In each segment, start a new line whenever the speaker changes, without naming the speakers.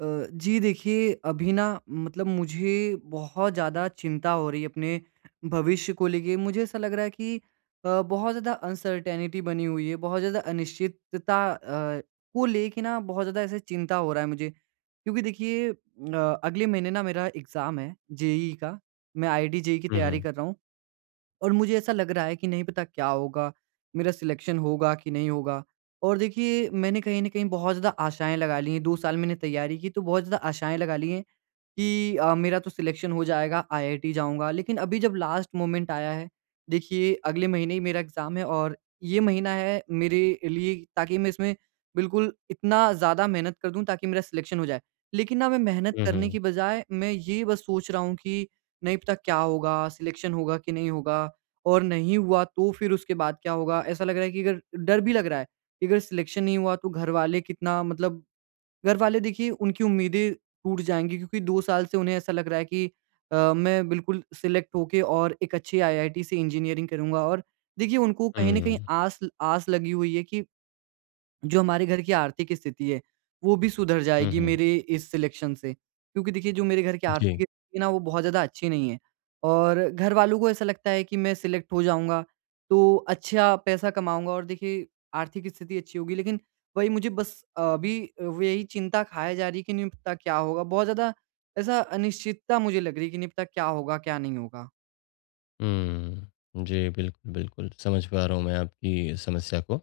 अ, जी देखिए, अभी ना मतलब मुझे बहुत ज़्यादा चिंता हो रही है अपने भविष्य को लेके। मुझे ऐसा लग रहा है कि बहुत ज़्यादा अनसर्टेनिटी बनी हुई है, बहुत ज़्यादा अनिश्चितता को लेके ना बहुत ज़्यादा ऐसे चिंता हो रहा है मुझे। क्योंकि देखिए अगले महीने ना मेरा एग्ज़ाम है जेईई का, मैं आईआईटी जेईई की
हुँ,
तैयारी
हुँ।
कर रहा हूँ। और मुझे ऐसा लग रहा है कि नहीं पता क्या होगा, मेरा सिलेक्शन होगा कि नहीं होगा। और देखिए मैंने कहीं न कहीं बहुत ज़्यादा आशाएँ लगा ली हैं, 2 साल मैंने तैयारी की, तो बहुत ज़्यादा आशाएँ लगा ली हैं कि मेरा तो सिलेक्शन हो जाएगा, आईआईटी जाऊँगा। लेकिन अभी जब लास्ट मोमेंट आया है, देखिए अगले महीने ही मेरा एग्ज़ाम है, और ये महीना है मेरे लिए ताकि मैं इसमें बिल्कुल इतना ज़्यादा मेहनत कर दूँ ताकि मेरा सिलेक्शन हो जाए। लेकिन ना मैं मेहनत
हुँ,
करने
हुँ।
की बजाय मैं ये बस सोच रहा हूँ कि नहीं पता क्या होगा, सिलेक्शन होगा कि नहीं होगा। और नहीं हुआ तो फिर उसके बाद क्या होगा? ऐसा लग रहा है कि अगर डर भी लग रहा है कि अगर सिलेक्शन नहीं हुआ तो घरवाले कितना मतलब घरवाले, देखिए उनकी उम्मीदें टूट जाएँगी क्योंकि 2 साल से उन्हें ऐसा लग रहा है कि मैं बिल्कुल सिलेक्ट होके और एक अच्छी आईआईटी से इंजीनियरिंग करूँगा, और देखिए उनको कहीं न कहीं
हुँ।
आस आस लगी हुई है कि जो हमारे घर की आर्थिक स्थिति है, वो भी सुधर
हुँ,
जाएगी
हुँ।
मेरे इस सिलेक्शन से। क्योंकि देखिए, जो मेरे घर की
जी।
आर्थिक स्थिति है ना, वो बहुत ज़्यादा अच्छी नहीं है। और घरवालों को ऐसा लगता है कि मैं सिलेक्ट हो जाऊँगा, तो अच्छा पैसा कमाऊँगा, और देखिए आर्थिक स्थिति अच्छी होगी। लेकिन वही मुझे बस अभी वो यही चिंता खाए जा रही है कि नहीं पता क्या होगा? बहुत ज़्यादा ऐसा अनिश्चितता मुझे लग रही है कि नहीं पता क्या होगा, क्या नहीं होगा?
हुँ। जी, बिल्कुल, बिल्कुल। समझ पा रहा हूँ मैं आपकी समस्या को।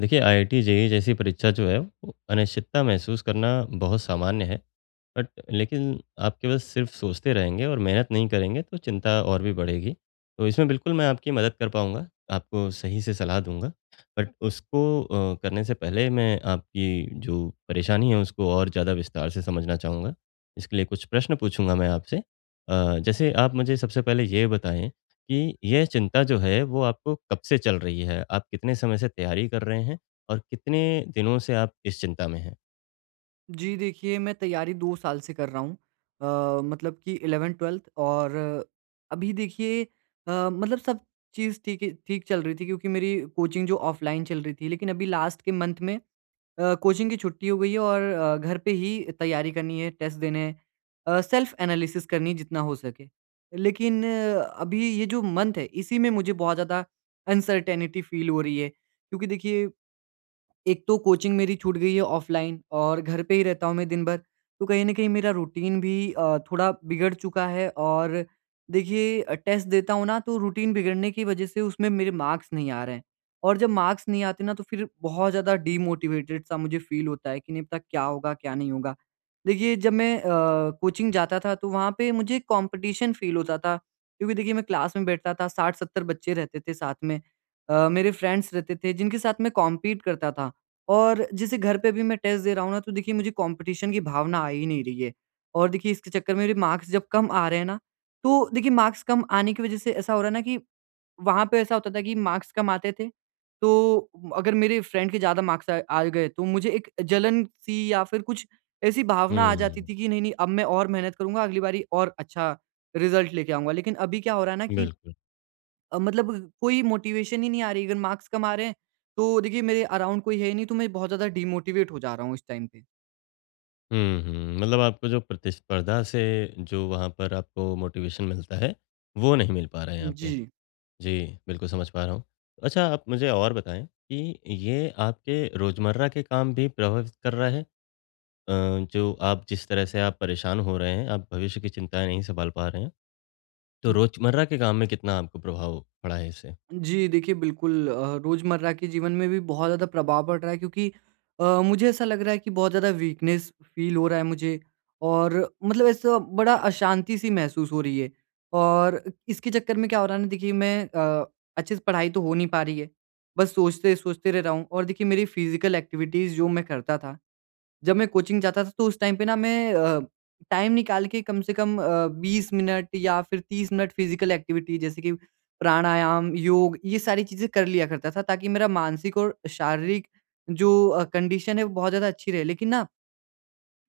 देखिए आईआईटी, जेईई जैसी परीक्षा जो है, वो अनिश्चितता महसूस करना बहुत सामान्य है। बट लेकिन आप केवल सिर्फ सोचते रहेंगे और मेहनत नहीं करेंगे तो चिंता और भी बढ़ेगी। तो इसमें बिल्कुल मैं आपकी मदद कर पाऊँगा, आपको सही से सलाह दूँगा। बट उसको करने से पहले मैं आपकी जो परेशानी है उसको और ज़्यादा विस्तार से समझना चाहूँगा। इसके लिए कुछ प्रश्न पूछूँगा मैं आपसे। जैसे आप मुझे सबसे पहले ये बताएँ कि यह चिंता जो है वो आपको कब से चल रही है? आप कितने समय से तैयारी कर रहे हैं और कितने दिनों से आप इस चिंता में हैं?
जी, देखिए मैं तैयारी 2 साल से कर रहा हूँ, मतलब कि 11th-12th। और अभी देखिए, मतलब सब चीज़ ठीक है, ठीक चल रही थी क्योंकि मेरी कोचिंग जो ऑफ़लाइन चल रही थी, लेकिन अभी लास्ट के मंथ में कोचिंग की छुट्टी हो गई है, और घर पे ही तैयारी करनी है, टेस्ट देने हैं, सेल्फ़ एनालिसिस करनी है जितना हो सके। लेकिन अभी ये जो मंथ है, इसी में मुझे बहुत ज़्यादा अनसर्टेनिटी फ़ील हो रही है क्योंकि देखिए एक तो कोचिंग मेरी छूट गई है ऑफलाइन, और घर पे ही रहता हूँ मैं दिन भर। तो कहीं न कहीं मेरा रूटीन भी थोड़ा बिगड़ चुका है। और देखिए टेस्ट देता हूँ ना, तो रूटीन बिगड़ने की वज़ह से उसमें मेरे मार्क्स नहीं आ रहे हैं। और जब मार्क्स नहीं आते ना, तो फिर बहुत ज़्यादा डीमोटिवेटेड सा मुझे फ़ील होता है कि नहीं पता क्या होगा, क्या नहीं होगा। देखिए जब मैं कोचिंग जाता था, तो वहाँ पे मुझे कॉम्पिटिशन फ़ील होता था, क्योंकि देखिए मैं क्लास में बैठता था, 60-70 बच्चे रहते थे साथ में। मेरे फ्रेंड्स रहते थे जिनके साथ मैं कॉम्पीट करता था। और जैसे घर पे भी मैं टेस्ट दे रहा हूँ ना, तो देखिए मुझे कॉम्पिटिशन की भावना आ ही नहीं रही है। और देखिए इसके चक्कर में मेरे मार्क्स जब कम आ रहे हैं ना, तो देखिए मार्क्स कम आने की वज़ह से ऐसा हो रहा है ना, कि वहाँ पे ऐसा होता था कि मार्क्स कम आते थे, तो अगर मेरे फ्रेंड के ज़्यादा मार्क्स आ आ गए, तो मुझे एक जलन-सी या फिर कुछ ऐसी भावना आ जाती
हुँ,
थी कि नहीं, नहीं अब मैं और मेहनत करूँगा, अगली बारी और अच्छा रिज़ल्ट लेके आऊँगा। लेकिन अभी क्या हो रहा है ना, कि
बिल्कुल।
मतलब कोई मोटिवेशन ही नहीं आ रही। अगर मार्क्स कम आ रहे हैं, तो देखिए मेरे अराउंड कोई है ही नहीं, तो मैं बहुत ज़्यादा डीमोटिवेट हो जा रहा हूँ इस टाइम पे।
हुँ, हुँ। मतलब आपको जो प्रतिस्पर्धा से जो वहाँ पर आपको मोटिवेशन मिलता है, वो नहीं मिल पा रहा है यहाँ पे।
जी।
जी, बिल्कुल समझ पा रहा हूँ। अच्छा आप मुझे और बताएँ कि ये आपके रोज़मर्रा के काम भी प्रभावित कर रहा है? अ, जो आप जिस तरह से आप परेशान हो रहे हैं, आप भविष्य की चिंताएँ नहीं सँभाल पा रहे हैं, तो
हुँ,
रोज़मर्रा के काम में कितना आपको प्रभाव पड़ा है इससे?
जी, देखिए बिल्कुल रोज़मर्रा के जीवन में भी बहुत ज़्यादा प्रभाव पड़ रहा है क्योंकि मुझे ऐसा लग रहा है कि बहुत ज़्यादा वीकनेस फ़ील हो रहा है मुझे, और मतलब ऐसा बड़ा अशांति सी महसूस हो रही है। और इसके चक्कर में क्या हो रहा है ना, देखिए मैं अच्छे से पढ़ाई तो हो नहीं पा रही है। बस सोचते-सोचते रह रहा हूँ, और देखिए मेरी फ़िज़िकल एक्टिविटीज़ जो मैं करता था जब मैं कोचिंग जाता था, तो उस टाइम पे ना मैं टाइम निकाल के कम से कम 20 मिनट या फिर 30 मिनट फिजिकल एक्टिविटी जैसे कि प्राणायाम, योग, ये सारी चीज़ें कर लिया करता था, ताकि मेरा मानसिक और शारीरिक जो कंडीशन है, वो बहुत ज़्यादा अच्छी रहे। लेकिन ना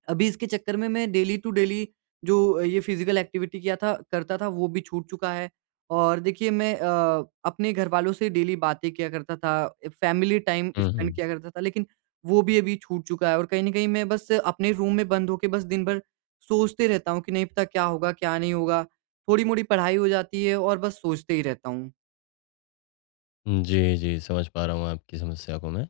अभी इसके चक्कर में मैं डेली टू डेली जो ये फिज़िकल एक्टिविटी किया था करता था, वो भी छूट चुका है। और देखिए मैं अपने घरवालों से डेली बातें किया करता था, फैमिली टाइम
हुँ,
स्पेंड
हुँ।
किया करता था, लेकिन वो भी अभी छूट चुका है, और कहीं न कहीं मैं बस अपने रूम में बंद होके बस दिन भर सोचते रहता हूँ कि नहीं पता क्या होगा, क्या नहीं होगा। थोड़ी-मोड़ी पढ़ाई हो जाती है, और बस सोचते ही रहता हूँ।
जी, जी, समझ पा रहा हूँ आपकी समस्या को मैं।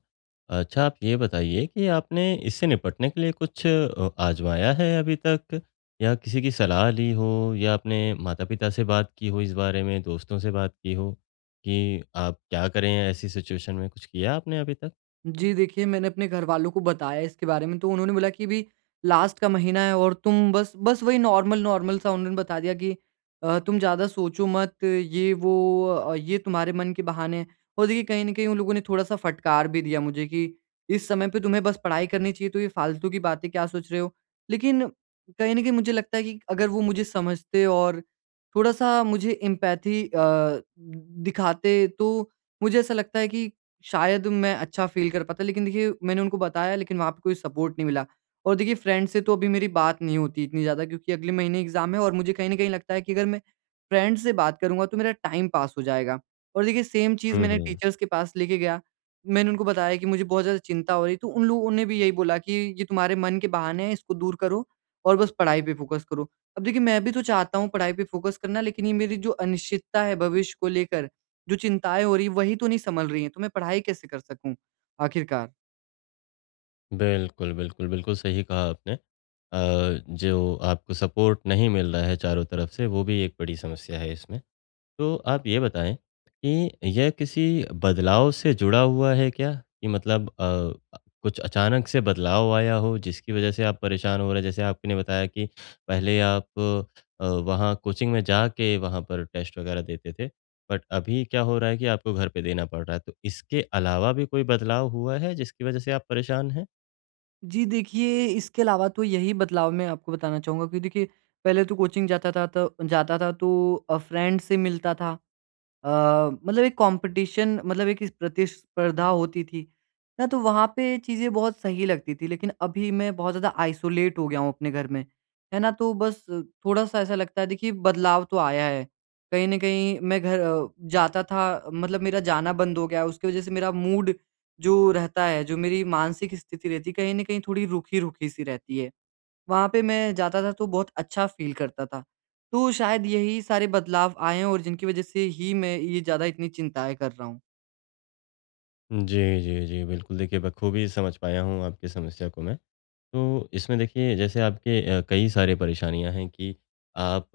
अच्छा आप ये बताइए कि आपने इससे निपटने के लिए कुछ आज़माया है अभी तक? या किसी की सलाह ली हो या आपने माता-पिता से बात की हो इस बारे में, दोस्तों से बात की हो कि आप क्या करें ऐसी सिचुएशन में? कुछ किया आपने अभी तक?
जी, देखिए मैंने अपने घरवालों को बताया इसके बारे में, तो उन्होंने बोला कि अभी लास्ट का महीना है, और तुम बस बस वही नॉर्मल-नॉर्मल सा उन्होंने बता दिया कि तुम ज़्यादा सोचो मत, ये वो ये तुम्हारे मन के बहाने हैं। और देखिए कहीं न कहीं उन लोगों ने थोड़ा-सा फटकार भी दिया मुझे कि इस समय पे तुम्हें बस पढ़ाई करनी चाहिए, तो ये फालतू की बातें क्या सोच रहे हो? लेकिन कहीं न कहीं मुझे लगता है कि अगर वो मुझे समझते और थोड़ा-सा मुझे एम्पैथी दिखाते, तो मुझे ऐसा लगता है कि शायद मैं अच्छा फ़ील कर पाता। लेकिन देखिए मैंने उनको बताया, लेकिन वहाँ पे कोई सपोर्ट नहीं मिला। और देखिए फ्रेंड से तो अभी मेरी बात नहीं होती इतनी ज़्यादा, क्योंकि अगले महीने एग्ज़ाम है, और मुझे कहीं न कहीं लगता है कि अगर मैं फ्रेंड से बात करूँगा तो मेरा टाइम पास हो जाएगा। और देखिए सेम चीज़
हुँ,
मैंने
हुँ।
टीचर्स के पास लेके गया। मैंने उनको बताया कि मुझे बहुत ज़्यादा चिंता हो रही है, तो उन लोगों ने भी यही बोला कि ये तुम्हारे मन के बहाने हैं, इसको दूर करो और बस पढ़ाई पे फ़ोकस करो। अब देखिए मैं भी तो चाहता हूँ पढ़ाई पे फ़ोकस करना, लेकिन ये मेरी जो अनिश्चितता है भविष्य को लेकर, जो चिंताएँ हो रही हैं, वही तो नहीं सँभल रही हैं, तो मैं पढ़ाई कैसे कर सकूँ आखिरकार?
बिल्कुल, बिल्कुल, बिल्कुल सही कहा आपने। जो आपको सपोर्ट नहीं मिल रहा है चारों तरफ से वो भी एक बड़ी समस्या है इसमें। तो आप ये बताएँ कि यह किसी बदलाव से जुड़ा हुआ है क्या? कि मतलब कुछ अचानक से बदलाव आया हो जिसकी वज़ह से आप परेशान हो रहे हैं? जैसे आपने बताया कि पहले आप वहाँ कोचिंग में जाके वहाँ पर टेस्ट वग़ैरह देते थे, बट अभी क्या हो रहा है कि आपको घर पे देना पड़ रहा है। तो इसके अलावा भी कोई बदलाव हुआ है जिसकी वज़ह से आप परेशान हैं?
जी, देखिए इसके अलावा तो यही बदलाव मैं आपको बताना चाहूँगा कि देखिए, पहले तो कोचिंग जाता था तो फ्रेंड से मिलता था। अ, मतलब एक कॉम्पिटिशन, मतलब एक इस प्रतिस्पर्धा होती थी ना, तो वहाँ पे चीज़ें बहुत सही लगती थी। लेकिन अभी मैं बहुत ज़्यादा आइसोलेट हो गया हूँ अपने घर में, है ना? तो बस थोड़ा-सा ऐसा लगता है, देखिए बदलाव तो आया है। कहीं न कहीं मैं घर जाता था, मतलब मेरा जाना बंद हो गया है, उसकी वज़ह से मेरा मूड जो रहता है, जो मेरी मानसिक स्थिति रहती है, कहीं न कहीं थोड़ी रूखी-रूखी सी रहती है। वहाँ पे मैं जाता था तो बहुत अच्छा फ़ील करता था। तो शायद यही सारे बदलाव आए हैं, और जिनकी वज़ह से ही मैं ये ज़्यादा इतनी चिंताएँ कर रहा हूँ।
जी, जी, जी। बिल्कुल, देखिए बखूबी समझ पाया हूँ आपकी समस्या को मैं। तो इसमें देखिए जैसे आपके कई सारे परेशानियाँ हैं कि आप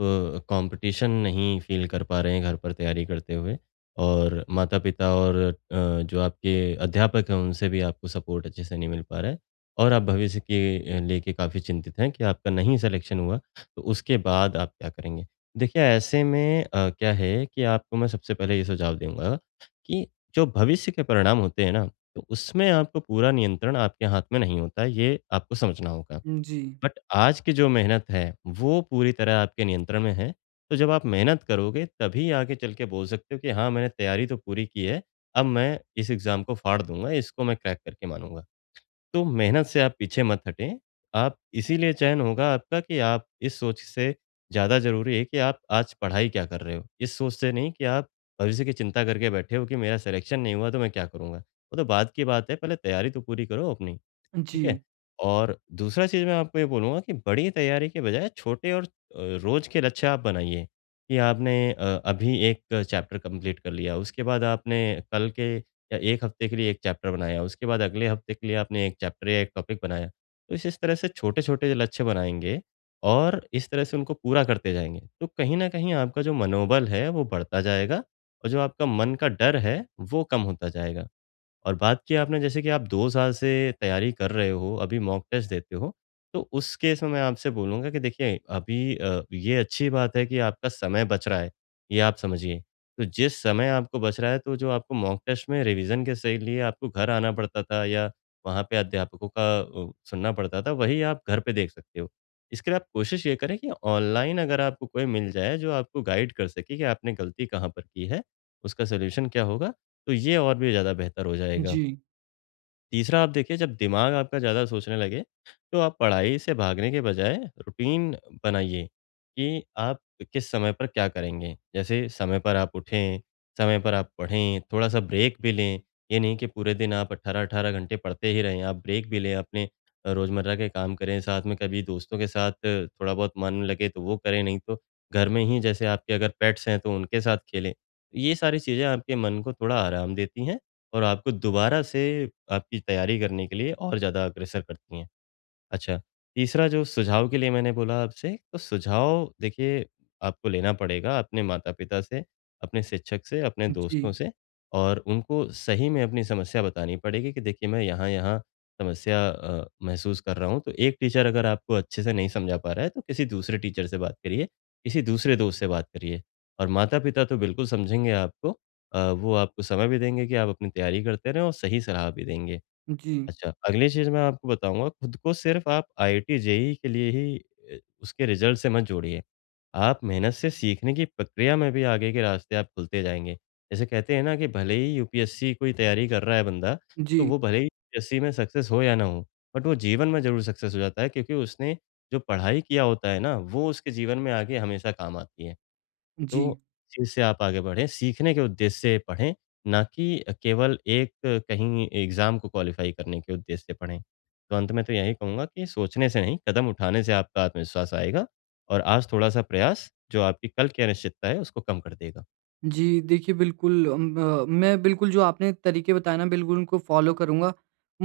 कंपटीशन नहीं फ़ील कर पा रहे हैं घर पर तैयारी करते हुए और माता-पिता और जो आपके अध्यापक हैं उनसे भी आपको सपोर्ट अच्छे से नहीं मिल पा रहा है और आप भविष्य के लेके काफ़ी चिंतित हैं कि आपका नहीं सिलेक्शन हुआ तो उसके बाद आप क्या करेंगे? देखिए ऐसे में क्या है कि आपको मैं सबसे पहले ये सुझाव दूँगा कि जो भविष्य के परिणाम होते हैं ना तो उसमें आपको पूरा नियंत्रण आपके हाथ में नहीं होता, ये आपको समझना होगा।
जी,
बट आज की जो मेहनत है, वो पूरी तरह आपके नियंत्रण में है। तो जब आप मेहनत करोगे, तभी आगे चल के बोल सकते हो कि हाँ, मैंने तैयारी तो पूरी की है, अब मैं इस एग्ज़ाम को फाड़ दूँगा, इसको मैं क्रैक करके मानूँगा। तो मेहनत से आप पीछे मत हटें। आप इसीलिए चयन होगा आपका कि आप इस सोच से ज़्यादा ज़रूरी है कि आप आज पढ़ाई क्या कर रहे हो? इस सोच से नहीं कि आप भविष्य की चिंता करके बैठे हो कि मेरा सिलेक्शन नहीं हुआ तो मैं क्या करूँगा? वो तो बाद की बात है, पहले तैयारी तो पूरी करो अपनी। ठीक है?
जी,
और दूसरा चीज़ मैं आपको ये बोलूँगा कि बड़ी तैयारी के बजाय छोटे और रोज़ के लक्ष्य आप बनाइए कि आपने अभी एक चैप्टर कंप्लीट कर लिया, उसके बाद आपने कल के या 1 हफ्ते के लिए 1 चैप्टर बनाया, उसके बाद अगले हफ्ते के लिए आपने 1 चैप्टर या 1 टॉपिक बनाया। तो इस तरह से छोटे-छोटे लक्ष्य बनाएँगे और इस तरह से उनको पूरा करते जाएँगे, तो कहीं न कहीं आपका जो मनोबल है, वो बढ़ता जाएगा और जो आपका मन का डर है, वो कम होता जाएगा। और बात की आपने जैसे कि आप 2 साल से तैयारी कर रहे हो, अभी मॉक टेस्ट देते हो, तो उस केस में मैं आपसे बोलूँगा कि देखिए अभी ये अच्छी बात है कि आपका समय बच रहा है, ये आप समझिए। तो जिस समय आपको बच रहा है तो जो आपको मॉक टेस्ट में रिवीज़न के से लिए आपको घर आना पड़ता था या वहाँ पे अध्यापकों का सुनना पड़ता था, वही आप घर पे देख सकते हो। इसके लिए आप कोशिश ये करें कि ऑनलाइन अगर आपको कोई मिल जाए जो आपको गाइड कर सके कि आपने गलती कहाँ पर की है, उसका सॉल्यूशन क्या होगा तो ये और भी ज़्यादा बेहतर हो जाएगा।
जी,
तीसरा आप देखिए जब दिमाग आपका ज़्यादा सोचने लगे, तो आप पढ़ाई से भागने के बजाय रूटीन बनाइए कि आप किस समय पर क्या करेंगे। जैसे समय पर आप उठें, समय पर आप पढ़ें, थोड़ा-सा ब्रेक भी लें। ये नहीं कि पूरे दिन आप 18-18 घंटे पढ़ते ही रहें, आप ब्रेक भी लें, अपने रोज़मर्रा के काम करें, साथ में कभी दोस्तों के साथ थोड़ा बहुत मन लगे तो वो करें, नहीं तो घर में ही जैसे आपके अगर पेट्स हैं तो उनके साथ खेलें। ये सारी चीज़ें आपके मन को थोड़ा आराम देती हैं। और आपको दोबारा से आपकी तैयारी करने के लिए और ज़्यादा अग्रसर करती हैं। अच्छा, तीसरा जो सुझाव के लिए मैंने बोला आपसे, तो सुझाव देखिए आपको लेना पड़ेगा अपने माता-पिता से, अपने शिक्षक से, अपने दोस्तों
जी,
से और उनको सही में अपनी समस्या बतानी पड़ेगी कि देखिए मैं यहाँ-यहाँ समस्या महसूस कर रहा हूँ। तो एक टीचर अगर आपको अच्छे से नहीं समझा पा रहा है, तो किसी दूसरे टीचर से बात करिए, किसी दूसरे दोस्त से बात करिए और माता-पिता तो बिल्कुल समझेंगे आपको। वो आपको समय भी देंगे कि आप अपनी तैयारी करते रहें और सही सलाह भी देंगे।
जी,
अच्छा, अगली चीज़ मैं आपको बताऊँगा, खुद को सिर्फ़ आप आईआईटी, जेईई के लिए ही अ, उसके रिज़ल्ट से मत जोड़िए। आप मेहनत से सीखने की प्रक्रिया में भी आगे के रास्ते आप खुलते जाएँगे। जैसे कहते हैं ना कि भले ही यूपीएससी कोई तैयारी कर रहा है बंदा, तो
जी,
वो भले ही यूपीएससी में सक्सेस हो या ना हो, बट वो जीवन में ज़रूर सक्सेस हो जाता है क्योंकि उसने जो पढ़ाई किया होता है ना, वो उसके जीवन में आगे हमेशा काम आती है। तो
जी,
चीज़ से आप आगे बढ़ें, सीखने के उद्देश्य से पढ़ें, ना कि केवल एक कहीं एग्ज़ाम को क्वालीफ़ाई करने के उद्देश्य से पढ़ें। तो अंत में तो यही कहूँगा कि सोचने से नहीं, कदम उठाने से आपका आत्मविश्वास आएगा और आज थोड़ा-सा प्रयास जो आपकी कल की अनिश्चितता है, उसको कम कर देगा।
जी। देखिए बिल्कुल मैं बिल्कुल जो आपने तरीके बताए ना, बिल्कुल उनको फ़ॉलो करूँगा।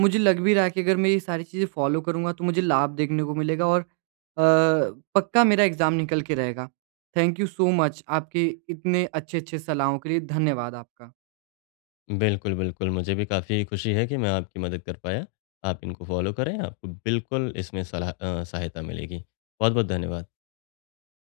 मुझे लग भी रहा है कि अगर मैं ये सारी चीज़ें फ़ॉलो करूँगा तो मुझे लाभ देखने को मिलेगा, और पक्का मेरा एग्ज़ाम निकल के रहेगा। थैंक यू सो मच, आपके इतने अच्छे-अच्छे सलाहों के लिए धन्यवाद आपका।
बिल्कुल, बिल्कुल, मुझे भी काफ़ी खुशी है कि मैं आपकी मदद कर पाया। आप इनको फ़ॉलो करें, आपको बिल्कुल इसमें सलाह सहायता मिलेगी। बहुत-बहुत धन्यवाद।